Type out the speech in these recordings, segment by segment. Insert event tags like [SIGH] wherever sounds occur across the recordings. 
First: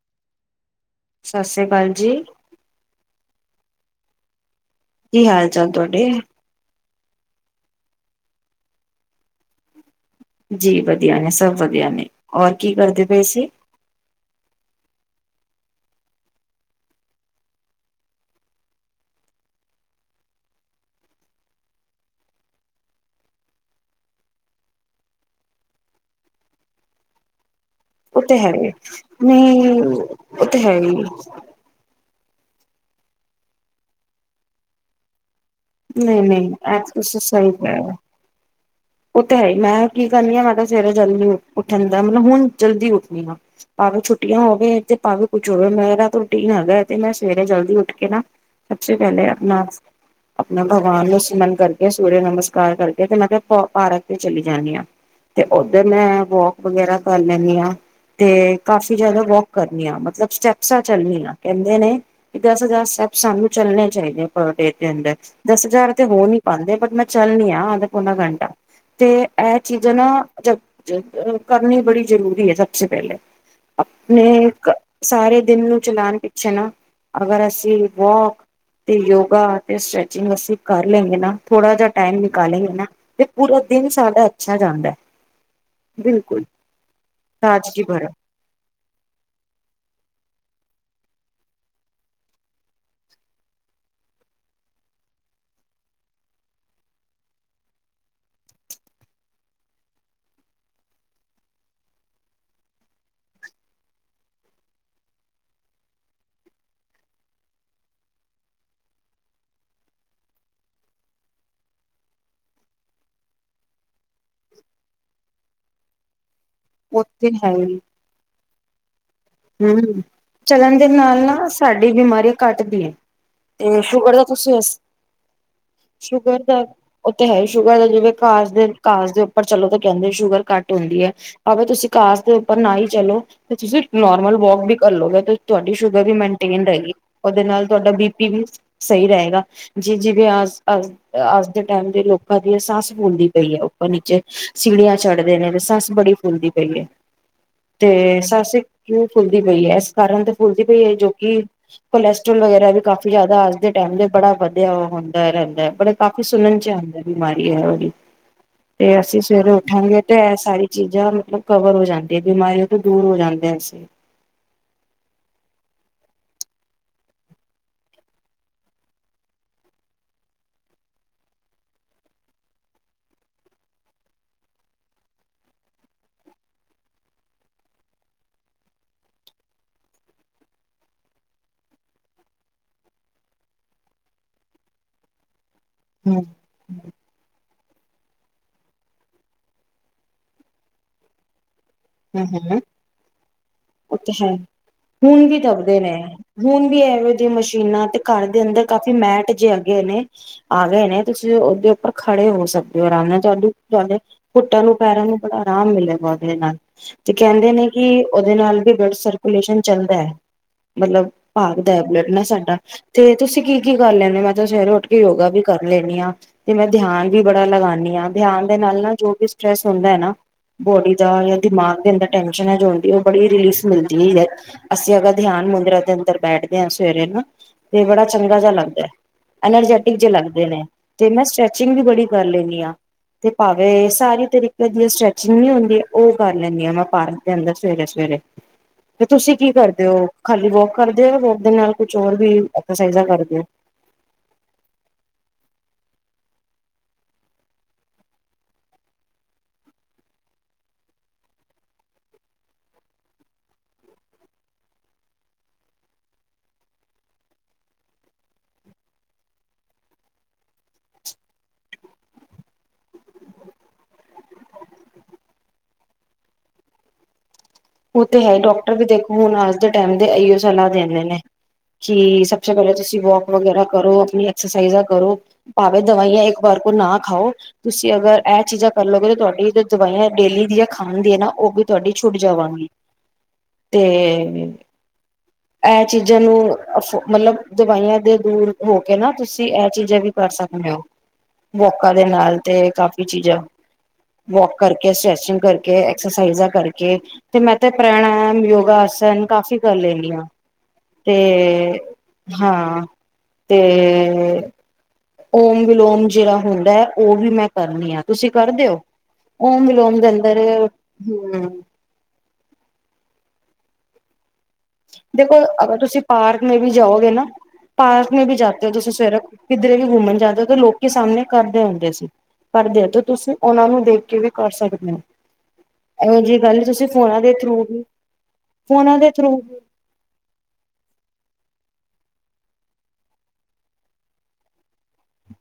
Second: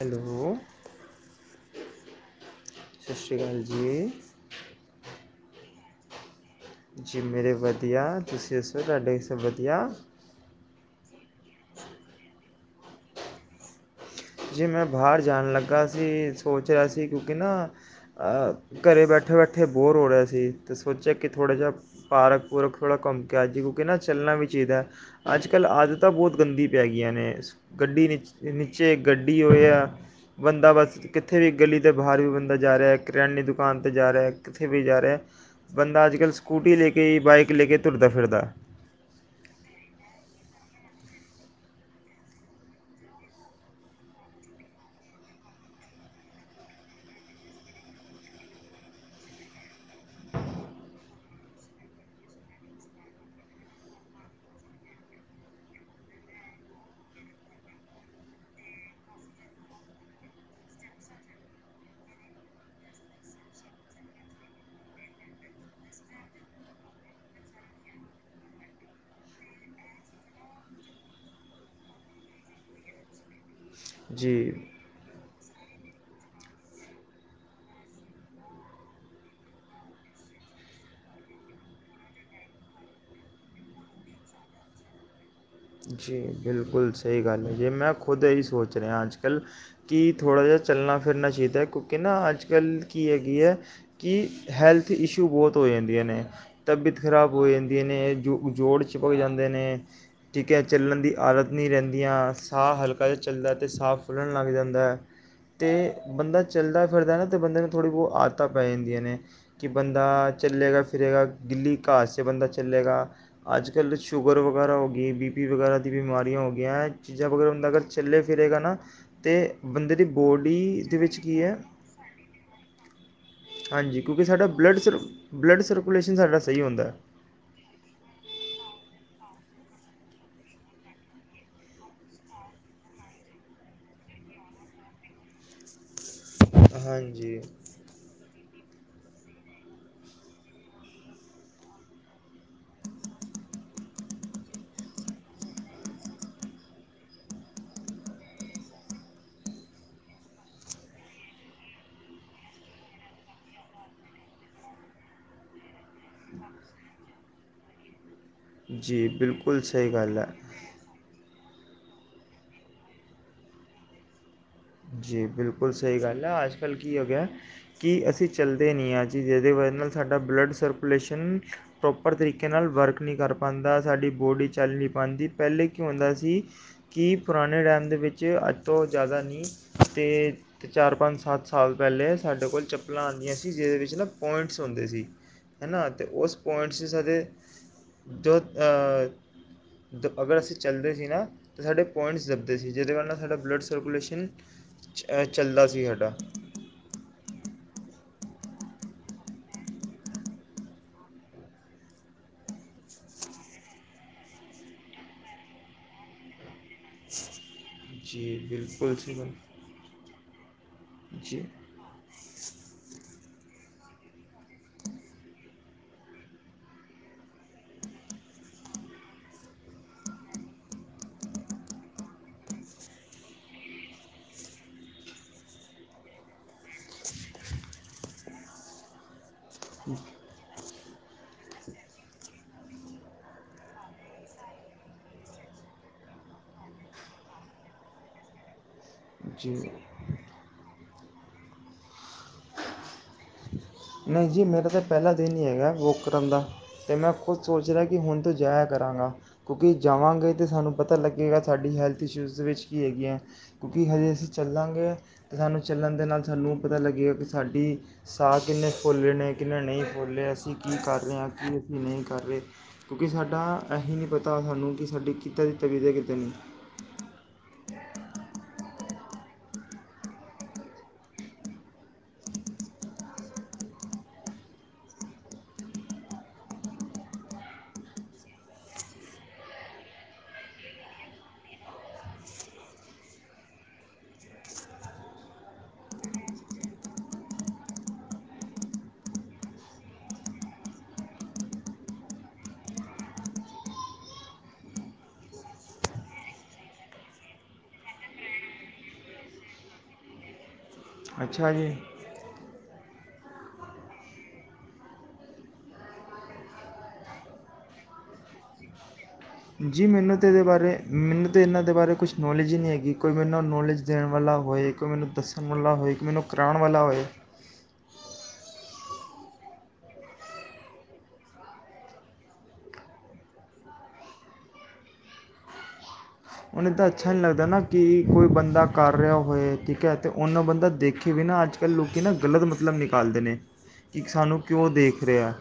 Hello ਸਤਿ ਸ੍ਰੀ ਅਕਾਲ ਜੀ ਸਤਿ ਸ਼੍ਰੀ ਅਕਾਲ ਜੀ ਕੀ ਹਾਲ ਚਾਲ ਤੁਹਾਡੇ ਜੀ ਮੇਰੇ ਵਧੀਆ ਤੁਸੀਂ ਦੱਸੋ ਤੁਹਾਡੇ ਸਬ ਵਧੀਆ ਜੀ ਵਧੀਆ ਨੇ ਸਭ ਵਧੀਆ ਨੇ ਹੋਰ ਕੀ ਕਰਦੇ ਪਏ ਸੀ ਜੀ ਮੈਂ ਬਾਹਰ ਜਾਣ ਲੱਗਾ ਸੀ ਸੋਚਆ ਸੀ ਕਿਉਂਕਿ ਨਾ ਘਰੇ ਬੈਠੇ ਬੈਠੇ ਬੋਰ ਹੋ ਰਿਹਾ ਸੀ ਤਾਂ ਸੋਚਿਆ ਕਿ ਥੋੜ੍ਹਾ ਜਿਹਾ ਪਾਰਕ ਪੂਰਕ ਥੋੜ੍ਹਾ ਘੁੰਮਕਿਆ ਜੀ ਕਿਉਂਕਿ ਨਾ ਚੱਲਣਾ ਵੀ ਚਾਹੀਦਾ ਅੱਜ ਕੱਲ੍ਹ ਆਦਤਾਂ ਬਹੁਤ ਗੰਦੀ ਪੈ ਗਈਆਂ ਨੇ ਗੱਡੀ ਨ ਉਹ ਤੇ ਹੈ ਈ। ਨੀਚੇ ਗੱਡੀ ਹੋ ਨਹੀਂ ਯਾ ਉਹ ਤੇ ਬਂਦਾ ਹੈ ਹੀ, ਬਸ ਕੀਥੇ ਵੀ ਗਲੀ ਦੇ ਬ ਬਾਹਰ ਵੀ ਬੰਦਾ ਜਾ ਰਿਹਾ ਕਰਿਆਨੀ ਦੁਕਾਨ 'ਤੇ ਜਾ ਰਿਹਾ ਕਿੱਥੇ ਬੀ ਜਾ ਰਿਹਾ ਬੰਦਾ ਅੱਜ ਕੱਲ੍ਹ ਨਹੀਂ-ਨਹੀਂ ਸਕੂਟੀ ਐ ਲੈ ਤੇ ਕੇ ਹੀ ਤੁਸੀਂ ਸਹੀ ਬਾਈਕ ਲੈ ਕਹਿ ਕੇ ਰਹੇ। ਤੁਰਦਾ ਫਿਰਦਾ ਉਹ ਤੇ ਹੈ ਹੀ ਮੈਂ ਕੀ ਕਰਨੀ ਆ ਮੈਂ ਕਿਹਾ ਸਵੇਰੇ ਜਲਦੀ ਉੱਠਣ ਦਾ ਮਤਲਬ ਹੁਣ ਜਲਦੀ ਉੱਠਣੀ ਹਾ ਭਾਵੇਂ ਛੁੱਟੀਆਂ ਹੋਵੇ ਤੇ ਭਾਵੇਂ ਕੁਛ ਹੋਵੇ ਮੇਰਾ ਤਾਂ ਰੂਟੀਨ ਹੈਗਾ ਤੇ ਮੈਂ ਸਵੇਰੇ ਜਲਦੀ ਉੱਠ ਕੇ ਨਾ ਸਭਸੇ ਪਹਿਲੇ ਆਪਣਾ ਆਪਣਾ ਭਗਵਾਨ ਨੂੰ ਸੀਮਰਨ ਕਰਕੇ ਸੂਰਯ ਨਮਸਕਾਰ ਕਰਕੇ ਤੇ ਮੈਂ ਕਿਹਾ ਪਾਰਕ ਤੇ ਚਲੀ ਜਾਂਣੀ ਹਾਂ ਤੇ ਉੱਧਰ ਮੈਂ ਵੋਕ ਵਗੈਰਾ ਕਰ ਲੈਂਦੀ ਹਾਂ ਤੇ ਕਾਫੀ ਜਿਆਦਾ ਵੋਕ ਕਰਨੀ ਆ ਮਤਲਬ ਸਟੈਪਸਾਂ ਚੱਲਣੀ ਆ ਕਹਿੰਦੇ ਨੇ ਕਿ ਦਸ ਹਜ਼ਾਰ ਸਟੈਪ ਸਾਨੂੰ ਚੱਲਣੇ ਚਾਹੀਦੇ ਆ ਪਰ ਡੇ ਦੇ ਅੰਦਰ ਦਸ ਹਜ਼ਾਰ ਤੇ ਹੋ ਨਹੀਂ ਪਾਉਂਦੇ ਬਟ ਮੈਂ ਚੱਲਣੀ ਹਾਂ ਅੱਧ ਪੌਨਾ ਘੰਟਾ ਤੇ ਇਹ ਚੀਜ਼ਾਂ ਨਾ ਜ ਕਰਨੀ ਬੜੀ ਜ਼ਰੂਰੀ ਹੈ ਸਭਸ ਪਹਿਲੇ ਆਪਣੇ ਜੀ ਸਾਰੇ ਦਿਨ ਨੂੰ ਚਲਾਉਣ ਪਿੱਛੇ ਨਾ ਅਗਰ ਅਸੀਂ ਵੋਕ ਤੇ ਯੋਗਾ ਤੇ ਸਟ੍ਰੈਚਿੰਗ ਅਸੀਂ ਕਰ ਲੈਂਗੇ ਨਾ ਥੋੜਾ ਜਿਹਾ ਟਾਈਮ ਨਿਕਾਲੇਗੇ ਨਾ ਪੂਰਾ ਦਿਨ ਸਾਡਾ ਅੱਛਾ ਜਾਂਦਾ ਹੈ ਜੀ ਬਿਲਕੁਲ ਸਹੀ ਗੱਲ ਹੈ ਜੇ ਤਾਜ਼ਗੀ ਮੈਂ ਭਰਾ ਖੁਦ ਇਹੀ ਸੋਚ ਰਿਹਾ ਅੱਜ ਕੱਲ੍ਹ ਕਿ ਥੋੜ੍ਹਾ ਜਿਹਾ ਚੱਲਣਾ ਫਿਰਨਾ ਚਾਹੀਦਾ ਕਿਉਂਕਿ ਨਾ ਅੱਜ ਕੱਲ੍ਹ ਕੀ ਹੈਗੀ ਹੈ ਕਿ ਹੈਲਥ ਇਸ਼ੂ ਬਹੁਤ ਹੋ ਜਾਂਦੀਆਂ ਨੇ ਤਬੀਅਤ ਖ਼ਰਾਬ ਹੋ ਜਾਂਦੀਆਂ ਨੇ ਜੋ ਜੋੜ 'ਚ ਹੋ ਜਾਂਦੇ ਨੇ ਠੀਕ ਹੈ ਚੱਲਣ ਦੀ ਆਦਤ ਨਹੀਂ ਰਹਿੰਦੀਆਂ, ਸਾਹ ਹਲਕਾ ਜਿਹਾ ਚੱਲਦਾ ਅਤੇ ਸਾਹ ਫੁੱਲਣ ਲੱਗ ਜਾਂਦਾ ਆ, ਤੇ ਬੰਦਾ ਚੱਲਦਾ ਫਿਰਦਾ ਨਾ ਤਾਂ ਬੰਦੇ ਨੂੰ ਥੋੜ੍ਹੀ ਬਹੁਤ ਆਦਤਾਂ ਪੈ ਜਾਂਦੀਆਂ ਨੇ ਕਿ ਬੰਦਾ ਚੱਲੇਗਾ ਫਿਰੇਗਾ ਗਿੱਲੀ ਘਾਸ 'ਤੇ ਬੰਦਾ ਚੱਲੇਗਾ। ਅੱਜ ਕੱਲ੍ਹ ਸ਼ੂਗਰ ਵਗੈਰਾ ਹੋ ਗਈ ਬੀ ਪੀ ਵਗੈਰਾ ਦੀ ਬਿਮਾਰੀਆਂ ਹੋ ਗਿਆ ਉਹ ਚੀਜ਼ਾਂ ਤੇ ਹੁਣ ਅਗਰ ਚੱਲੇ ਫਿਰੇਗਾ ਨਾ ਤਾਂ ਹੂੰ, ਚਲਨ ਦੇ ਨਾਲ ਨਾ ਕੀ ਹੈ ਸਾਡੀ ਬਿਮਾਰੀ ਘੱਟਦੀ ਏ, ਤੇ ਹਾਂਜੀ ਸ਼ੂਗਰ ਕਿਉਂਕਿ ਦਾ ਸਾਡਾ ਤੁਸੀਂ ਬਲੱਡ ਸਰ ਬਲੱਡ [UNINTELLIGIBLE] ਸਰਕੂਲੇਸ਼ਨ ਸਾਡਾ ਸ਼ੂਗਰ ਸਹੀ ਦਾ ਹੁੰਦਾ ਉਹ ਤੇ ਹੈ ਸ਼ੂਗਰ [UNINTELLIGIBLE] ਘਾਸ ਦੇ ਘਾਸ ਦੇ ਉਪ ਪਰ ਚਲੋ ਤੇ ਕਹਿੰਦੇ ਸ਼ੂਗਰ ਘੱਟ ਹੁੰਦੀ ਏ, ਭਾਵੇ ਤੁਸੀਂ ਘਾਸ ਦੇ ਉੱਪਰ ਨਾ ਹੀ ਚਲੋ ਤੇ ਤੁਸੀਂ ਨੋਰਮਲ ਵੋਕ ਵੀ ਕਰ ਲਓਗੇ, ਤੇ ਤੁਹਾਡੀ ਸ਼ੂਗਰ ਵੀ ਮੇਨ ਟੇਨ ਰਹਿ ਗਈ, ਹਾਂਜੀ ਉਹਦੇ ਨਾਲ ਤੁਹਾਡਾ ਬੀ ਪੀ ਵੀ ਸਹੀ ਰਹੇਗਾ, ਜੀ ਜਿਵੇਂ ਅ ਅ ਅੱਜ ਦੇ ਟਾਈਮ ਦੇ ਲੋਕਾਂ ਦੀ ਸੱਸ ਫੁੱਲਦੀ ਪਈ ਹੈ, ਉੱਪਰ ਨੀਚੇ ਸੀੜੀਆਂ ਚੜਦੇ ਨੇ ਤੇ ਸੱਸ ਬੜੀ ਫੁਲਦੀ ਪਈ ਹੈ ਤੇ ਸੱਸ ਕਿਉ ਫੁੱਲਦੀ ਪਈ ਹੈ, ਏਸ ਕਾਰਨ ਤੇ ਫੁੱਲਦੀ ਪਈ ਏ ਜੋ ਕਿ ਕੋਲੈਸਟਰ੍ਰੋਲ ਵਗੈਰਾ ਵੀ ਕਾਫ਼ੀ ਜ਼ਿਆਦਾ ਅੱਜ ਦੇ ਟਾਈਮ ਬੜਾ ਵਧੀਆ ਹੁੰਦਾ ਰਹਿੰਦਾ ਏ, ਬੜ ਕਾਫੀ ਸੁਣਨ ਚ ਆਂਦਾ ਬਿਮਾਰੀ ਏ [UNINTELLIGIBLE] ਤੇ ਜੀ ਅਸੀਂ ਸਵੇਰੇ ਬਿਲਕੁਲ ਸਹੀ ਉਠਾਂਗੇ ਤੇ, ਗੱਲ ਹੈ ਇਹ ਸਾਰੀ ਚੀਜ਼ਾਂ ਮਤਲਬ ਕਵਰ ਹੋ ਜਾਂਦੀ, ਬਿਮਾਰੀਆਂ ਤੋਂ ਦੂਰ ਹੋ ਜਾਂਦੇ ਐ [UNINTELLIGIBLE] ਜੀ ਬਿਲਕੁਲ ਸਹੀ ਗੱਲ ਆ, ਅੱਜ ਕੱਲ੍ਹ ਕੀ ਹੋ ਗਿਆ ਕਿ ਅਸੀਂ ਚੱਲਦੇ ਨਹੀਂ ਹਾਂ ਜੀ ਜਿਹਦੇ ਵਜ੍ਹਾ ਨਾਲ ਸਾਡਾ ਬਲੱਡ ਸਰਕੂਲੇਸ਼ਨ ਪ੍ਰੋਪਰ ਤਰੀਕੇ ਨਾਲ ਵਰਕ ਨਹੀਂ ਕਰ ਪਾਂਦਾ ਸਾਡੀ ਬੋਡੀ ਚੱਲ ਨੀ ਪਾਂਦੀ। ਪਹਿਲੇ ਕੀ ਹੁੰਦਾ ਸੀ, ਕਿ ਪੁਰਾਣੇ ਟਾਈਮ ਦੇ ਵਿੱਚ ਅੱਜ ਤੋਂ ਜ਼ਿਆਦਾ ਨੀ ਤੇ ਚਾਰ ਪੰਜ ਸੱਤ ਸਾਲ ਪਹਿਲੇ ਸਾਡੇ ਕੋਲ ਚੱਪਲਾਂ ਆਂਦੀਆ ਸੀ, ਜਿਹਦੇ ਵਿੱਚ ਨਾ ਪੁਆਇੰਟਸ ਹੁੰਦੇ ਸੀ। ਹੈਨਾ ਤੇ ਹਮ ਉਸ ਪੁਆਇੰਟਸ ਚ ਸਾ [UNINTELLIGIBLE] ਦੋ ਆਹ ਦ, ਅਗਰ ਅਸੀਂ ਚੱਲਦੇ ਸੀ ਨਾ ਤੇ ਸਾਡੇ ਹਮ ਪੁਆਇੰਟਸ ਦੱਬਦੇ ਹਮ ਸੀ, ਜਿਹਦੇ [UNINTELLIGIBLE] ਲ ਨਾ ਸਾਡਾ ਬਲੱਡ ਉਹ ਤੇ ਸਰਕੂਲੇਸ਼ਨ ਹੈ ਹੁਣ ਵੀ ਚੱਲਦਾ ਦੱਬਦੇ ਸੀ ਨੇ, ਸਾਡਾ ਹੁਣ ਵੀ ਏਵੇਂ ਦੀਆਂ ਮਸ਼ੀਨਾਂ ਤੇ ਘਰ ਦੇ ਅੰਦਰ ਕਾਫ਼ੀ ਮੈਟ ਜੇ ਆਗੇ ਨੇ ਆ ਗਏ ਨੇ, ਤੁਸੀਂ ਉਹਦੇ ਉੱਪਰ ਖੜੇ ਹੋ ਸਕਦੇ ਹੋ ਆਰਾਮ ਨਾਲ, ਤੁਹਾਨੂੰ ਤੁਹਾਡੇ ਘੁੱਟਾਂ ਨੂੰ ਪੈਰਾਂ ਨੂੰ ਬੜਾ ਆਰਾਮ ਮਿਲੇਗਾ ਉਹਦੇ ਨਾਲ। ਤੇ ਕਹਿੰਦੇ ਨੇ ਕਿ ਉਹਦੇ ਜੀ ਨਾਲ ਵੀ ਬਲੱਡ ਬਿਲਕੁਲ ਸੀ ਸਰਕੂਲੇਸ਼ਨ ਚੱਲ੍ਹਦੇ, ਮਤਲਬ ਜੀ ਭਾਖਦਾ ਐ, ਬਲੱਡ ਨਾ ਸਾਡਾ ਤੇ ਤੁਸੀਂ ਕੀ ਕੀ ਕਰ ਲੈਂਨੇ ਹੋ, ਮੈਂ ਤਾਂ ਸਵੇਰੇ ਉੱਠ ਕੇ ਯੋਗਾ ਵੀ ਕਰ ਲੈਨੀ ਆ ਤੇ, ਮੈਂ ਧਿਆਨ ਵੀ ਬੜਾ ਲਗਾਨੀ ਆ ਧਿਆਨ ਦੇ ਨਾਲ ਨਾਲ ਜੋ ਵੀ ਸਟਰ੍ਰੈਸ ਹੁੰਦਾ ਹੈ ਨਾ ਬੋਡੀ ਦਾ ਯਾ ਦਿਮਾਗ ਦੇ ਅੰਦਰ ਟੈਨਸ਼ਨ ਹੇ ਜੋ ਹੁੰਦੀ ਆ, ਉਹ ਬੜੀ ਰਿਲੀਫ ਮਿਲਦੀ ਏ, ਅਸੀਂ ਅਗਰ ਧਿਆਨ ਮੁੰਦਰਾ ਦੇ ਅੰਦਰ ਬੈਠਦੇ ਹਾਂ ਸਵੇਰੇ ਨਾ ਤੇ ਬੜਾ ਚੰਗਾ ਜਿਹਾ ਲੱਗਦੇ। ਐਨਰਜੈਟਿਕ ਜੇ ਲੱਗਦੇ ਨੇ ਤੇ ਮੈਂ ਸਟ੍ਰੈਚਿੰਗ ਵੀ ਬੜੀ ਕਰ ਲੈਨੀ ਆ, ਤੇ ਭਾਵੇਂ ਸਾਰੀ ਤਰੀਕੇ ਦੀ ਸਟ੍ਰੈਚਿੰਗ ਨੀ ਹੁੰਦੀ ਉਹ ਕਰ ਲੈਂਨੀ ਆ, ਮੈਂ ਪਾਰਕ ਦੇ ਅੰਦਰ ਸਵੇਰੇ ਸਵੇਰੇ ਤੇ ਤੁਸੀਂ ਕੀ ਜੀ ਕਰਦੇ ਹੋ? ਖਾਲੀ ਵੋਕ ਕਰਦੇ ਉ ਵੋਕ ਦੇ ਨਾਲ ਕੁਛ ਹੋਰ ਵੀ ਐਕਸਰਸਾਈਜਾ ਕਰਦੇ ਉ? ਨਹੀਂ ਜੀ ਮੇਰਾ ਤੇ ਪਹਿਲਾ ਦਿਨ ਹੀ ਹੈਗੇ ਵੋਕ ਕਰਨ ਦਾ, ਤੇ ਮੈਂ ਖੁਦ ਸੋਚ ਰਿਹਾ ਕਿ ਹੁਨ ਤੋਂ ਜਾਇਆ ਕਰਾਂਗਾ ਕਿਉਂਕਿ ਜਾਵਾਂਗੇ ਤੇ ਸਾਨੂੰ ਪਤਾ ਲੱਗੇਗਾ ਸਾਡੀ ਹੈਲਥ ਇਸ਼ੂਜ਼ ਵਿੱਚ ਕੀ ਹੈਗੀ ਏ, ਕਿਉਂਕਿ ਹਜੇ ਅਸੀਂ ਚੱਲਾਂਗੇ ਤਾਂ ਸਾਨੂੰ ਚੱਲਣ ਦੇ ਨਾਲ ਸਾਨੂੰ ਪਤਾ ਲੱਗੇਗਾ ਕਿ ਸਾਡੀ ਸਾਹ ਕਿੰਨੇ ਫੁੱਲੇ ਨੇ ਕਿਨੇ ਨਹੀਂ ਫੁੱਲੇਹੇ ਅਸੀਂ ਕੀ ਕਰ ਰਹੇ ਹਾਂ ਕੀ ਅਸੀਂ ਨਹੀਂ ਕਰ ਰਹੇ ਕਿਉਂਕਿ ਸਾਡਾ ਏਹੀ ਨਹੀਂ ਪਤਾ ਸਾਨੂੰ ਕਿ ਸਾਡੀ ਕਿੱਤਾ ਦੀ ਤ [UNINTELLIGIBLE] ਕਿਤੇ ਨਹੀਂ ਉਹ ਤੇ ਹੈ ਡਾਕਟਰ ਵੀ ਦੇਖੋ ਹੁਨ ਅੱਜ ਦੇ ਟੇਮ ਦੇ ਇਓ ਸਲਾਹ ਦਿੰਦੇ ਨੇ ਕਿ ਸਭ ਸੇ ਪਹਿਲੇ ਤੁਸੀਂ ਵੋਕ ਵਗੈਰਾ ਕਰੋ ਅਪਨੀ ਐਕਸਰਸਾਈਜ਼ਆ ਕਰੋ ਭਾਵੇ ਦਵਾਈਆਂ ਇੱਕ ਵਾਰ ਕੋ ਨਾ ਖਾਓ ਤੁਸੀਂ ਅਗਰ ਇਹ ਚੀਜ਼ਾਂ ਕਰ ਲੋਗੇ ਤੁਹਾਡੀ ਜੋ ਦਵਾਈਆਂ ਹੇ ਡੇਲੀ ਦੀ ਖਾਣ ਦੀ ਏ ਨਾ ਉਹ ਵੀ ਤੁਹਾਡੀ ਛੁੱਟ ਜਾਵਾਂ ਤੇ ਇਹ ਚੀਜ਼ਾਂ ਨੂੰ ਅ ਮਤਲਬ ਦਵਾਈਆਂ ਦੇ ਦੂਰ ਹੋ ਕੇ ਨਾ ਤੁਸੀਂ ਇਹ ਚੀਜ਼ਾਂ ਵੀ ਕਰ ਸਕਦੇ ਹੋ ਵੋਕਾਂ ਦੇ ਨਾਲ ਤੇ ਕਾਫੀ ਚੀਜ਼ਾਂ ਵੋਕ ਕਰਕੇ ਸ੍ਰੈਚਿੰਗ ਕਰਕੇ ਐਕਸਰਸਾਈਜ਼ਾਂ ਕਰਕੇ ਤੇ ਮੈਂ ਤੇ ਪ੍ਰਣਾਇਮ ਯੋਗਾਸਨ ਕਾਫੀ ਕਰ ਲੈਂਨੀ ਆ ਅੱਛਾ ਜੀ ਤੇ, ਹਾਂ। ਤੇ ਓਮ ਵਿਲੋਮ ਜਿਹੜਾ ਹੁੰਦਾ ਹੈ ਉਹ ਵੀ ਮੈਂ ਕਰਨੀ ਆ ਤੁਸੀਂ ਕਰ ਦਿਓ? ਜੀ ਮੈਨੂੰ ਤਾਂ ਇਹਦੇ ਬਾਰੇ ਮੈਨੂੰ ਤਾਂ ਇਹਨਾਂ ਦੇ ਬਾਰੇ ਕੁਛ ਨੌਲੇਜ ਹੀ ਨਹੀਂ ਹੈਗੀ। ਕੋਈ ਮੈਨੂੰ ਨੌਲੇਜ ਦੇਣ ਵਾਲਾ ਹੋਏ ਕੋਈ ਮੈਨੂੰ ਦੇਖੋ ਦੱਸਣ ਵਾਲਾ ਅਗਰ ਹੋਏ ਤੁਸੀਂ ਕੋਈ ਮੈਨੂੰ ਪਾਰਕ ਕਰਾਉਣ ਮੇ ਭੀ ਵਾਲਾ ਹੋਏ ਜਾਓਗੇ ਨਾ ਪਾਰਕ ਮੇ ਭੀ ਜਾ ਤੇ ਤੁਸੀਂ ਸਵੇਰੇ ਕਿੱਧਰੇ ਵੀ ਘੁੰਮਣ ਜਾਂਦੇ ਹੋ ਤਾਂ ਲੋਕੀ ਸਾਹਮਣੇ ਕਰਦੇ ਹੁੰਦੇ ਸੀ ਕਰਦੇ ਆ ਤੇ ਤੁਸੀਂ ਉਹਨਾਂ ਨੂੰ ਦੇਖ ਕੇ ਵੀ ਕਰ ਸਕਦੇ ਹੋ। ਇਹੋ ਜਿਹੀ ਗੱਲ ਹੁਨ ਤਾਂ ਤੁਸੀਂ ਅੱਛਾ ਫੋਨਾਂ ਨਹੀਂ ਦੇ ਲੱਗਦਾ ਨਾ ਥਰੂ ਵੀ ਕਿ ਕੋਈ ਬੰਦਾ ਕਰ ਫੋਨਾਂ ਦੇ ਰਿਹਾ ਥਰੂ ਹੋਵੇ, ਠੀਕ ਹੈ ਤੇ ਉਹਨਾਂ ਬੰਦਾ ਦੇਖੇ ਵੀ ਨਾ ਅੱਜ ਕੱਲ੍ਹ ਲੋਕੀ ਨਾ ਗਲਤ ਮਤਲਬ ਨਿਕਾਲਦੇ ਨੇ ਕਿ ਸਾਨੂੰ ਕਿਉਂ ਦੇਖ ਰਿਹਾ।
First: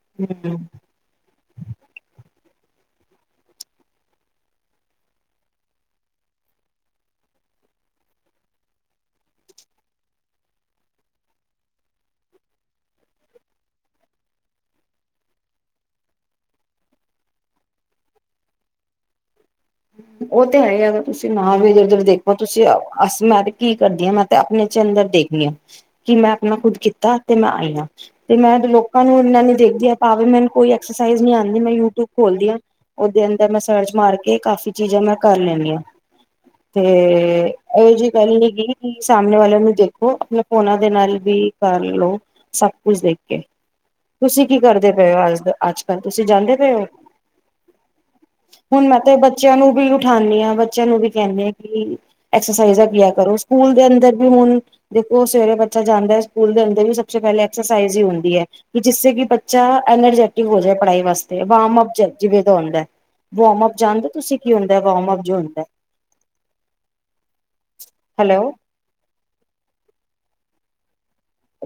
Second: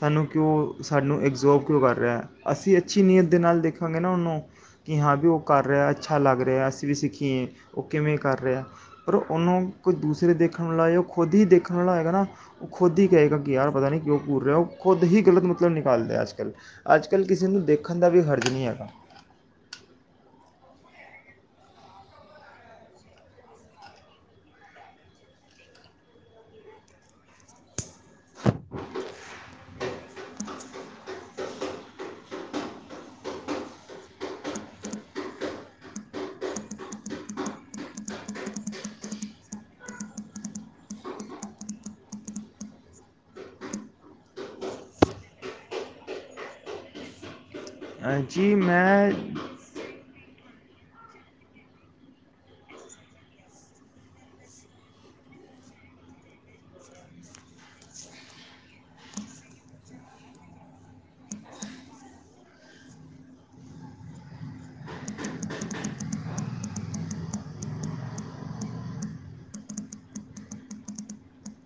ਸਾਨੂੰ ਹਮ ਕਿਉਂ ਸਾਨੂੰ ਐਗਜ਼ੋਬ ਕਿਉਂ ਕਰ ਰਿਹੇ ਅਸੀ ਅੱਛੀ ਨੀਅਤ ਦੇ ਨਾਲ ਦੇਖਾਂਗੇ ਨਾ ਓਨੂੰ ਕਿ ਹਾਂ ਵੀ ਓ ਕਰ ਰੇਆ, ਅੱਛਾ ਲੱਗ ਰੇਆ ਅਸੀਂ ਵੀ ਸਿੱਖੀਏਂ, ਓ ਕਿਵੇਂ ਕਰ ਰੇਆ ਪਰ ਓਨੂੰ ਕੋਈ ਦੂਸਰੇ ਦੇਖਣ ਨਾਲੋ਼ ਖੁਦ ਈ ਦੇਖਣ ਵਾਲਾ ਹੈਏਗਾ ਨਾ, ਓ ਖੁਦ ਈ ਕਹੇਗਾ ਕਿ ਯਾਰ ਪਤਾ ਨੀ ਕੇਓ ਘੂਰ ਰੇਆ ਓ ਖੁਦ ਹੀ ਗ਼ਲਤ ਮਤਲਬ ਨਿਕਾਲਦੈ ਅੱਜ-ਕੱਲ, ਅੱਜ-ਕੱਲ ਕਿਸੇ ਨੂੰ ਦੇਖਨ ਦਾ ਵੀ ਹਰਜ਼ ਨਈ ਹੈਗਾ। ਓ ਤੇ ਹੈ ਏ, ਤੁਸੀਂ ਨਾ ਵੀ ਏਦਰ-ਓਦਰ ਦੇਖੋ ਤੁਸੀ ਆਓ ਅਸ ਮੈਂ ਕੀ ਕਰਦੀ ਆ ਮੈਂ ਤੇ ਆਪਨੇ ਚ ਅੰਦਰ ਦੇਖਨੀ ਆ। ਕਿ ਮੈਂ ਆਪਨਾ ਖੁਦ ਕੀਤਾ ਤੇ ਮੈਂ ਆਈ ਆਂ, ਤੇ ਮੈਂ ਲੋਕਾਂ ਨੂੰ ਇਨਾ ਨੀ ਦੇਖਦੀ ਭਾਵੇ ਮੈਨ ਕੋਈ ਐਕਸ ਸਾਈਜ਼ ਨੀ ਆਂਦੀ ਮੈਂ ਯੂਟਊਬ ਖੋਲਦੀ ਆ ਓਦੇ ਅੰਦਰ ਮੈਂ ਸਰਚ ਮਾਰ ਕੇ ਕਾਫੀ ਕੀ ਚੀਜ਼ਾਂ ਮੈਂ ਕਰ ਲੈਨੀ ਆ ਤੇ ਐਓ ਜੀ ਗੱਲ ਨੀ ਗੀ ਕਿ, ਸਾਮਨੇ ਵਾਲੇਆਂ ਨੂੰ ਦੇਖੋ ਆਪਨੇ ਓਨਾਂ ਦੇ ਨਾਲ ਵੀ ਕਰ ਲੋ ਸਬ ਕੁਜ ਦੇਖ ਕੇ। ਤੁਸੀਂ ਕੀ ਕਰਦੇ ਪਏ ਓ ਅ ਅੱਜ-ਅੱਜ-ਕੱਲ ਤੁਸੀਂ ਜਾਂਦੇ ਪਏ ਓ? ਹਾਂਜੀ, ਮੈਂ ਨੂੰ ਵੀ ਉਠਾਂਨੀ ਆ ਬੱਚੇਆਂ ਨੂੰ ਵੀ ਕੈਂਨੀ ਆ, ਕਿ ਐਕਸਸਾਈਜਾ ਕੀਆ ਕਰੋ ਸੂਕੂਲ ਦੇ ਅੰਦਰ ਵੀ ਹੁਨ ਦੇਖੋ ਸਵੇਰੇ ਬੱਚਾ ਜਾਂਦੈ ਸਕੂਲ ਦੇ ਅੰਦਰ ਵੀ ਸਬਸੇ ਸੇ ਪੈਲੇ ਐਕਸਸਾਈਜ਼ ਈ ਹੁੰਦੀ ਐ। ਜਿਸੇ ਕਿ ਬੱਚਾ ਐਨਰਜੈਟਿਕ ਹੋ ਜਾਏ ਪੜਾਈ ਵਾਸਤੇ, ਵਾਮਪ ਜਪ ਜਿਵੇਂ ਦਾ ਹੁੰਦੈ ਵੋਮਅਪ ਜਾਂਨਦੇ ਓ? ਤੁਸੀਂ ਕੀ ਹੁੰਦੈ ਵੋਮਅਪ ਜੋ ਹੁੰਦੈ? ਹੈਲੌ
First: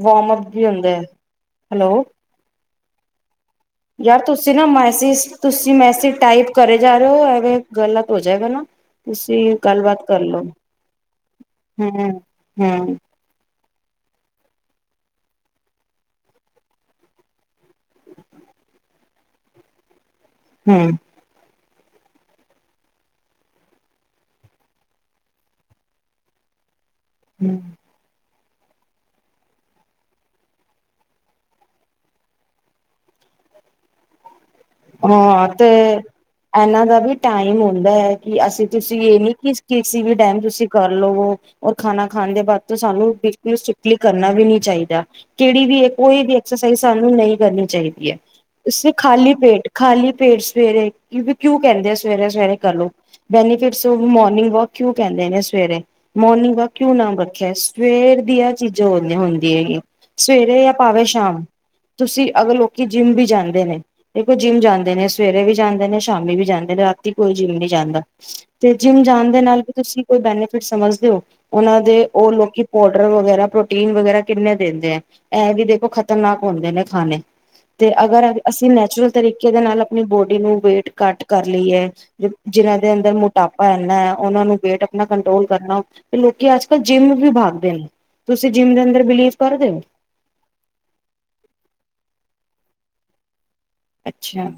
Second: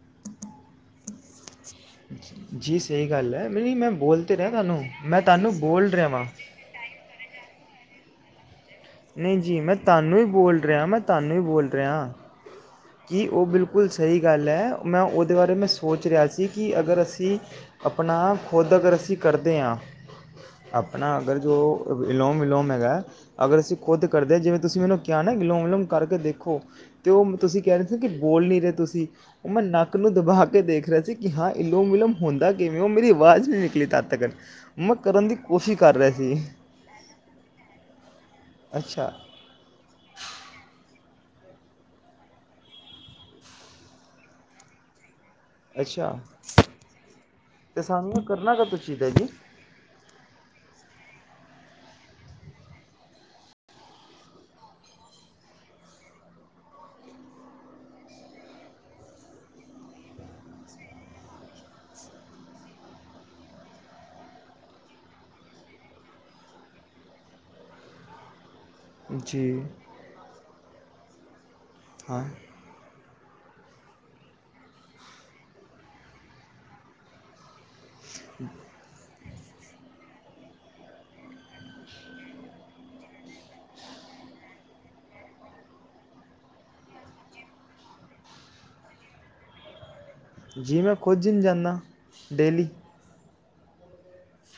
ਵੋਮਅਪ ਕੀ ਹੁੰਦੈ? ਹੈਲੋ ਜੀ ਸਈ ਗੱਲ ਐ, ਨ ਨਈ ਮੈਂ ਯਾਰ ਬੋਲ ਤਾਂ ਰੇਆ ਤੁਸੀਂ ਨਾ ਤੁਆਂਨੂੰ ਮੈਂ ਮੈਸੇਜ ਤੁਆਂਨੂੰ ਤੁਸੀਂ ਬੋਲ ਰੇਆ ਮੈਸੇਜ ਵਾਂ। ਟਾਈਪ ਕਰੇ ਜਾ ਐਵੇਂ ਗੱਲਤ ਹੋ ਜਾਏਗਾ ਨਾ। ਨਈ ਤੁਸੀਂ ਜੀ, ਮੈਂ ਗੱਲਬਾਤ ਕਰ ਤਾਂਨੂੰ ਈ ਲਓ ਬੋਲ ਰੇਆ ਮੈਂ ਤਾਂਨੂੰ ਈ ਬੋਲ ਹੂੰ ਰੇਆ। ਹੂੰ ਕਿ ਓ ਬਿਲਕੁਲ ਸਈ ਗੱਲ ਐ, ਮੈਂ ਓਦੇ ਬਾਰੇ ਮੈਂ ਸੋਚ ਰੇਆ ਸੀ, ਕਿ ਅਗਰ ਅਸੀ ਅਪਨਾ ਖੁਦ ਅਗਰ ਅਸੀ ਕਰਦੇ ਆਂ ਹੂੰ ਆਪਨਾ ਅਗਰ ਜੋ ਈਲੋਮ-ਵਿਲੋਮ ਹੈਗੈ, ਅਗਰ ਅਸੀ ਖੁਦ ਕਰਦੇ ਜਿਵੇਂ ਤੁਸੀਂ ਮੈਨੂੰ ਕੇਆ ਨਾ, ਗਿਲੋਮ ਵਿਲੋਮ ਕਰਕੇ ਦੇਖੋ ਤੇ ਓ ਮ ਹੂੰ ਤੁਸੀ ਕਿ ਬੋਲ ਨੀ ਰਏ ਤੁਸੀ, ਓ ਮੈਂ ਨੱਕ ਨੂੰ ਦਬਾ ਕੇ ਦੇਖ ਰੇਆ ਸੀ ਕਿ ਹਾਂ ਇਲੋਮ-ਵਿਲੋਮ ਹੁੰਦਾ ਕਿਵੇਂ ਓ ਮੇਰੀ ਅਵਾਜ ਨਈ ਨਿਕਲੀ ਤਦ ਤੱਕਨ। ਹਾਂ। ਤੇ ਐਨਾਂ ਦਾ ਵੀ ਟਾਈਮ ਹੁੰਦੈ, ਹੈ ਕਿ ਅਸੀਂ- ਤੁਸੀਂ ਅੱਛਾ ਏ ਨੀ ਕਿ ਕਿਸੇ ਵੀ ਟਾਈਮ ਤੁਸੀਂ ਕਰ ਲਵੋ। ਔਰ ਖਾਨਾ ਖਾਨ ਦੇ ਬਾਦ ਤੋਂ ਸਾਨੂੰ, ਬਿਲਕੁਲ ਸਿਟ੍ਰਕਲੀ ਕਰਨਾ ਵੀ ਨੀ ਚਾਈਦਾ। ਕਿਹੜੀ ਵੀ ਹੈ ਅੱਛਾ ਕੋਈ ਵੀ ਐਕਸਰਸਾਈਜ਼ ਸਾਨੂੰ ਨਹੀਂ ਕਰਨੀ ਅਤੇ ਚਾਹੀਦੀ ਸਾਨੂੰ ਹੈ। ਇਹ ਕਰਨਾ ਕਦੋਂ [UNINTELLIGIBLE] ਚਾਹੀਦਾ ਜੀ ਖਾਲੀ ਪੇਟ ਖਾਲੀ ਪੇਟ ਸਵੇਰੇ ਕਿ ਕਿਉਂ ਕਹਿੰਦੇ ਆ ਸਵੇਰੇ ਸਵੇਰੇ ਕਰ ਲੋ? ਬੈਨੀਫਿਟਸ ਮੋਰਨਿੰਗ ਵਾਕ ਕਿਉਂ ਕਹਿੰਦੇ ਨੇ ਸਵੇਰੇ ਮੋਰਨਿੰਗ ਵਾਕ ਕਿਉਂ ਨਾਮ ਰੱਖਿਆ ਸਵੇਰ ਦੀਆਂ ਚੀਜ਼ਾਂ ਹੁੰਦੀ ਹੈਗੀ ਸਵੇਰੇ ਜਾਂ ਪਾਵੇ ਸ਼ਾਮ ਤੁਸੀਂ ਅਗਰ ਲੋਕੀ ਜਿੰਮ ਵੀ ਜਾਂਦੇ ਨੇ ਜਿੰਮ ਜਾਂਦੇ ਨੇ, ਸਵੇਰੇ ਵੀ ਜਾਂਦੇ ਨੇ, ਸ਼ਾਮੀ ਵੀ ਜਾਂਦੇ ਨੇ, ਰਾਤੀ ਕੋਈ ਜਿੰਮ ਨਹੀਂ ਜਾਂਦਾ ਤੇ ਜਿੰਮ ਜਾਣ ਦੇ ਜੀ ਨਾਲ ਵੀ ਤੁਸੀਂ ਕੋਈ ਬੈਨੀਫਿਟ ਸਮਝਦੇ ਹੋ? ਉਹਨਾਂ ਦੇ ਹਾਂ ਉਹ ਲੋਕੀ ਪੋਡਰ ਵਗੈਰਾ ਪ੍ਰੋਟੀਨ ਵਗੈਰਾ ਕਿੰਨੇ ਦਿੰਦੇ ਐ, ਇਹ ਵੀ ਦੇਖੋ ਖ਼ਤਰਨਾਕ ਹੁੰਦੇ ਨੇ ਖਾਣੇ ਅਤੇ ਅਗਰ ਅਸੀਂ ਨੈਚੁਰਲ ਤਰੀਕੇ ਦੇ ਨਾਲ ਆਪਣੀ ਬੋਡੀ ਨੂੰ ਵੇਟ ਘੱਟ ਕਰ ਲਈ ਐ ਜਿਨਾਂ ਦੇ ਅੰਦਰ ਟਾਪਾ ਇਨਾ ਉਹਨਾ ਨੂੰ ਵੇਟ ਆਪਣਾ ਕੰਟਰੋਲ ਕਰਨਾ ਤੇ ਲੋਕੀ ਅੱਜ ਕੱਲ ਜਿੰਮ ਵੀ ਬਾਗਦੇ ਨੇ। ਤੁਸੀਂ ਜਿੰਮ ਦੇ ਅੰਦਰ ਬਿਲੀਵ ਕਰਦੇ ਹੋ? ਜੀ ਮੈਂ ਕੁਜਿਨ ਜਾਂਦਾ ਡੇਲੀ ਅੱਛਾ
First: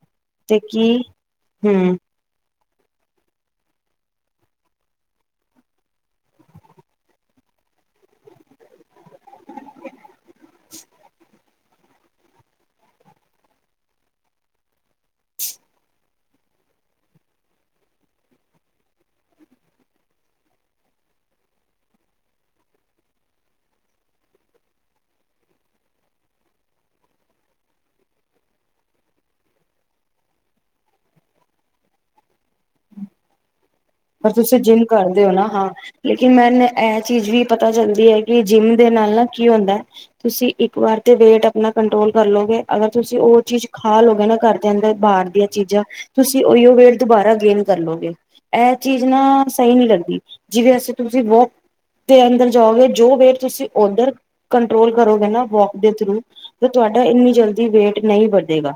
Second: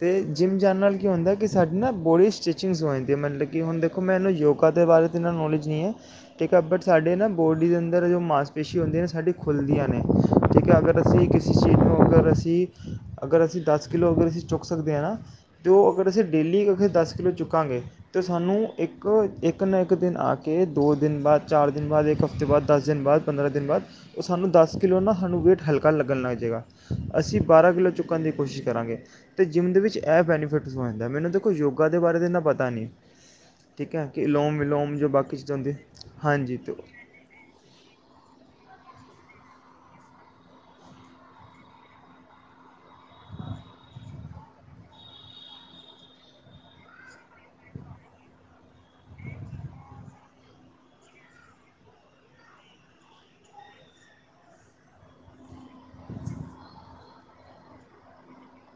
ਤੇ ਜਿੰਮ ਜਾਣ ਨਾਲ ਕੀ ਹੁੰਦਾ ਕਿ ਸਾਡੀ ਨਾ ਹਮ ਬੋਡੀ ਸਟਿ ਚ ਹੋ ਜਾਂ ਮਤਲਬ ਕਿ ਹੁਣ ਦੇਖੋ ਮੈਨੂੰ ਯੋਗਾ ਦੇ ਬਾਰੇਨਾ ਨੌਲੇਜ ਨਹੀਂ ਹੈ ਠੀਕ ਹੈ ਬਟ ਸਾਡੇ ਨਾ ਬੋਡੀ ਦੇ ਅੰਦਰ ਜੋ ਮਾਸਪੇਸ਼ੀ ਹੁੰਦੀ ਸਾਡੀਆਂ ਖੁੱਲਦੀਆਂ ਨੇ। ਠੀਕ ਹੈ, ਅਗਰ ਅਸੀਂ ਚੀਜ਼ ਨੂੰ ਅਗਰ ਅਸੀਂ, ਅਗਰ ਅਸੀਂ ਦਸ ਕਿੱਲੋ ਅਗਰ ਅਸੀ ਸਕਦੇ ਆ ਅਤੇ ਉਹ ਅਗਰ ਅਸੀਂ ਡੇਲੀ ਅਗੇ ਦਸ ਕਿੱਲੋ ਚੁੱਕਾਂਗੇ ਤਾਂ ਸਾਨੂੰ ਇੱਕ ਇੱਕ ਨਾ ਇੱਕ ਦਿਨ ਆ ਕੇ ਦੋ ਦਿਨ ਬਾਅਦ ਚਾਰ ਦਿਨ ਬਾਅਦ ਇੱਕ ਹਫ਼ਤੇ ਬਾਅਦ ਦਸ ਦਿਨ ਬਾਅਦ ਪੰਦਰਾਂ ਦਿਨ ਬਾਅਦ ਉਹ ਸਾਨੂੰ ਦਸ ਕਿੱਲੋ ਨਾ ਸਾਨੂੰ ਵੇਟ ਹਲਕਾ ਲੱਗਣ ਲੱਗ ਜੇਗਾ ਅਸੀਂ ਬਾਰਾਂ ਕਿੱਲੋ ਚੁੱਕਣ ਦੀ ਕੋਸ਼ਿਸ਼ ਕਰਾਂਗੇ ਅਤੇ ਜਿੰਮ ਦੇ ਵਿੱਚ ਇਹ ਬੈਨੀਫਿਟਸ ਹੋ ਜਾਂਦਾ। ਮੈਨੂੰ ਦੇਖੋ ਯੋਗਾ ਦੇ ਬਾਰੇ ਤੇਨਾ ਪਤਾ ਨਹੀਂ ਠੀਕ ਹੈ ਕਿ ਪਰ ਤੁਸੀਂ ਅਲੋਮ ਜਿੰਮ ਵਿਲੋਮ ਜੋ ਕਰਦੇ ਹੋ ਬਾਕੀ ਨਾ ਚੀਜ਼ਾਂ ਹਾਂ ਹੁੰਦੀਆਂ ਲੇਕਿਨ ਹਾਂਜੀ ਮੈਨੂੰ ਅਤੇ ਇਹ ਚੀਜ਼ ਵੀ ਪਤਾ ਚੱਲਦੀ ਹੈ ਕਿ ਜਿੰਮ ਦੇ ਨਾਲ ਕੀ ਹੁੰਦਾ ਤੁਸੀਂ ਇੱਕ ਵਾਰ ਤੇ ਵੇਟ ਆਪਣਾ ਕੰਟਰੋਲ ਕਰ ਲੋਗੇ ਅਗਰ ਤੁਸੀਂ ਉਹ ਚੀਜ਼ ਖਾ ਲਓਗੇ ਨਾ ਘਰ ਦੇ ਅੰਦਰ ਬਾਹਰ ਦੀਆਂ ਚੀਜ਼ਾਂ ਤੁਸੀਂ ਉਹੀਓ ਵੇਟ ਦੁਬਾਰਾ ਗੇਨ ਕਰ ਲੋਗੇ ਇਹ ਚੀਜ਼ ਨਾ ਸਹੀ ਨਹੀਂ ਲੱਦੀ ਜਿਵੇਂ ਅਸੀਂ ਤੁਸੀਂ ਵੋਕ ਦੇ ਅੰਦਰ ਜਾਓਗੇ ਜੋ ਵੇਟ ਤੁਸੀਂ ਉੱਧਰ ਕੰਟਰੋਲ ਕਰੋਗੇ ਨਾ ਵੋਕ ਦੇ ਥਰੂ ਤਾਂ ਤੁਹਾਡਾ ਇੰਨੀ ਜਲਦੀ ਵੇਟ ਨਹੀਂ ਵਧੇਗਾ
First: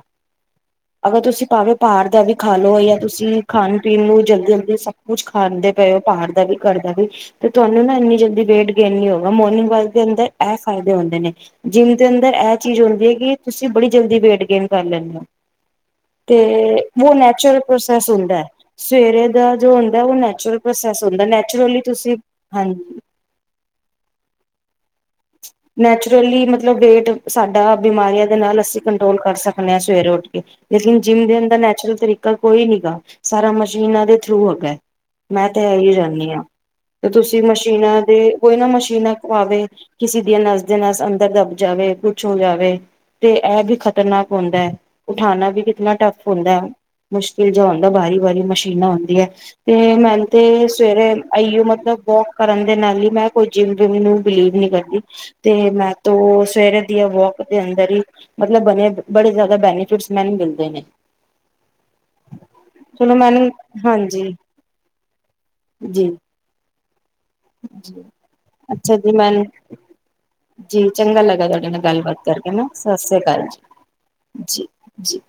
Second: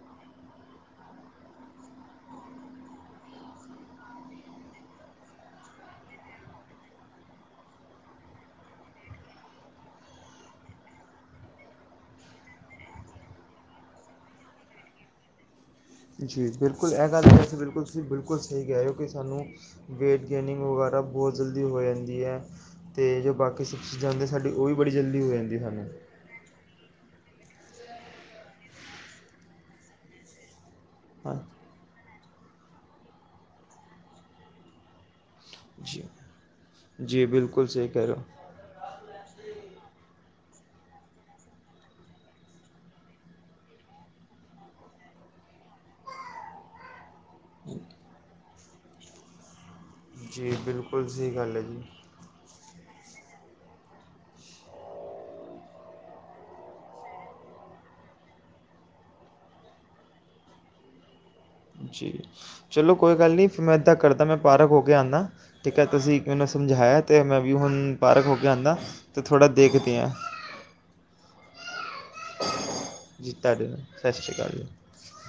ਅਗਰ ਤੁਸੀਂ ਭਾਵੇਂ ਪਾਰ ਦਾ ਵੀ ਖਾ ਲਓ ਜਾਂ ਤੁਸੀਂ ਖਾਣ ਪੀਣ ਨੂੰ ਜਲਦੀ ਜਲਦੀ ਸਭ ਕੁਛ ਖਾਂਦੇ ਪਏ ਹੋ ਬਾਹਰ ਦਾ ਵੀ ਘਰ ਦਾ ਵੀ ਤੇ ਤੁਹਾਨੂੰ ਨਾ ਇਨੀ ਜਲਦੀ ਵੇਟ ਗੇਨ ਨ ਹੋਊਗਾ ਮੋਰਨਿੰਗ ਵਾਕ ਦੇ ਅੰਦਰ ਇਹ ਫਾਇਦੇ ਹੁੰਦੇ ਨੇ ਜਿੰਮ ਦੇ ਅੰਦਰ ਇਹ ਚੀਜ਼ ਹੁੰਦੀ ਹੈ ਕਿ ਤੁਸੀਂ ਬੜੀ ਜਲਦੀ ਵੇਟ ਗੇਨ ਕਰ ਲੈਂਦੇ ਹੋ ਜੀ ਤੇ ਬਿਲਕੁਲ ਇਹ ਉਹ ਗੱਲ ਤੇ ਨੈਚੁਰਲ ਬਿਲਕੁਲ ਤੁਸੀਂ ਪ੍ਰੋਸੈਸ ਬਿਲਕੁਲ ਹੁੰਦਾ ਹੈ ਸਹੀ ਕਿਹ ਰਹੇ ਹੋ ਕਿ ਸਵੇਰੇ ਸਾਨੂੰ ਦਾ ਜੋ ਹੁੰਦਾ ਉਹ ਵੇਟ ਨੈਚੁਰਲ ਗੇਨਿੰਗ ਵਗੈਰਾ ਪ੍ਰੋਸੈਸ ਹੁੰਦਾ ਬਹੁਤ ਜਲਦੀ ਨੈਚੁਰਲੀ ਹੋ ਤੁਸੀਂ ਜਾਂਦੀ ਹੈ ਹਾਂਜੀ ਅਤੇ ਜੋ ਬਾਕੀ ਸਭ ਚੀਜ਼ਾਂ ਹੁੰਦੀ ਸਾਡੀ ਉਹ ਵੀ ਬੜੀ ਜਲਦੀ ਹੋਏ ਨੇ ਨੈਚੁਰਲੀ ਮਤਲਬ ਵੇਹਟ ਸਾਡਾ ਬਿਮਾਰੀਆਂ ਦੇ ਨਾਲ ਅਸੀਂ ਕੰਟਰੋਲ ਕਰ ਸਕਦੇ ਹਾਂ ਸਵੇਰੇ ਉੱਠ ਕੇ ਲੇਕਿਨ ਜੀਮ ਹਾਂ ਦੇ ਅੰਦਰ ਨੈਚੁਰਲ ਤਰੀਕ ਕੋਈ ਨੀ ਗਾ ਸਾਰਾ ਮਸ਼ੀਨਾਂ ਦੇ ਥਰੂ ਅਗਾ ਮੈਂ ਤੇ ਇ ਹੀ ਜੀ ਜਾਨਨੀ ਹਾਂ ਤੇ ਜੀ ਤੁਸੀਂ ਬਿਲਕੁਲ ਸਹੀ ਮਸ਼ੀਨਾਂ ਕਹਿ ਰਹੇ ਦੇ ਕੋਈ ਨਾ ਮਸ਼ੀਨਾਂ ਆਵੇ ਕਿਸੇ ਨੱਸਦੇ ਨੱਸ ਅੰਦਰ ਦੱਬ ਜਾਵੇ ਕੁਛ ਹੋ ਜਾਵੇ ਤੇ ਇਹ ਵੀ ਖ਼ਤਰਨਾਕ ਹੁੰਦਾ ਹੈ ਉਠਾਉਣਾ ਵੀ ਕਿਤਨਾ ਟੱਫ ਹੁੰਦਾ ਮੁਸ਼ਕਿਲ ਜਿਹਾ ਹੁੰਦਾ ਬਾਹਾਰੀ ਵਾਰੀ ਮਸ਼ੀਨਾਂ ਹੁੰਦੀਆਂ ਹੈ ਤੇ ਮੈ ਹੋ ਤੇ ਜੀ ਬਿਲਕੁਲ ਸਵੇਰੇ ਸਹੀ ਗੱਲ ਆਈ ਹੈ ਜੀ ਮਤਲਬ ਵੋਕ ਕਰਨ ਦੇ ਨਾਲ ਹੀ ਮੈਂ ਕੋ ਜਿਮ ਜੂਮ ਨੂੰ ਬਿਲੀਵ ਨਹੀਂ ਕਰਦੀ ਤੇ ਮੈਂ ਤੋਂ ਸਵੇਰੇ ਦੀਆਂ ਵੋਕ ਦੇ ਅੰਦਰ ਹੀ ਮਤਲਬ ਬਣੇ ਬੜੇ ਜ਼ਿਆਦਾ ਬੈਨੀਫਿਟਸ ਮੈਨੂੰ ਮਿਲਦੇ ਨੇ ਜੀ ਚਲੋ ਕੋਈ ਗੱਲ ਨਹੀਂ ਮੈਨੂੰ ਫਿਰ ਮੈਂ ਇੱਦਾਂ ਕਰਦਾ ਹਾਂਜੀ ਮੈਂ ਪਾਰਕ ਹੋ ਕੇ ਆਉਂਦਾ ਠੀਕ ਹੈ ਜੀ ਤੁਸੀਂ ਮੈਨੂੰ ਸਮਝਾਇਆ ਤੇ ਮੈਂ ਵੀ ਹੁਣ ਜੀ ਪਾਰਕ ਹੋ ਕੇ ਆਂਦਾ ਅੱਛਾ ਜੀ ਅਤੇ ਮੈਨੂੰ ਥੋੜ੍ਹਾ ਦੇਖਦੀ ਹਾਂ ਜੀ ਚੰਗਾ ਲੱਗਾ ਤੁਹਾਡੇ ਨਾਲ ਗੱਲਬਾਤ ਕਰਕੇ ਨਾ। ਸਤਿ ਸ੍ਰੀ ਜੀ ਅਕਾਲ ਤੁਹਾਡੇ ਨਾਲ ਸਤਿ ਸ਼੍ਰੀ ਅਕਾਲ ਜੀ ਜੀ ਜੀ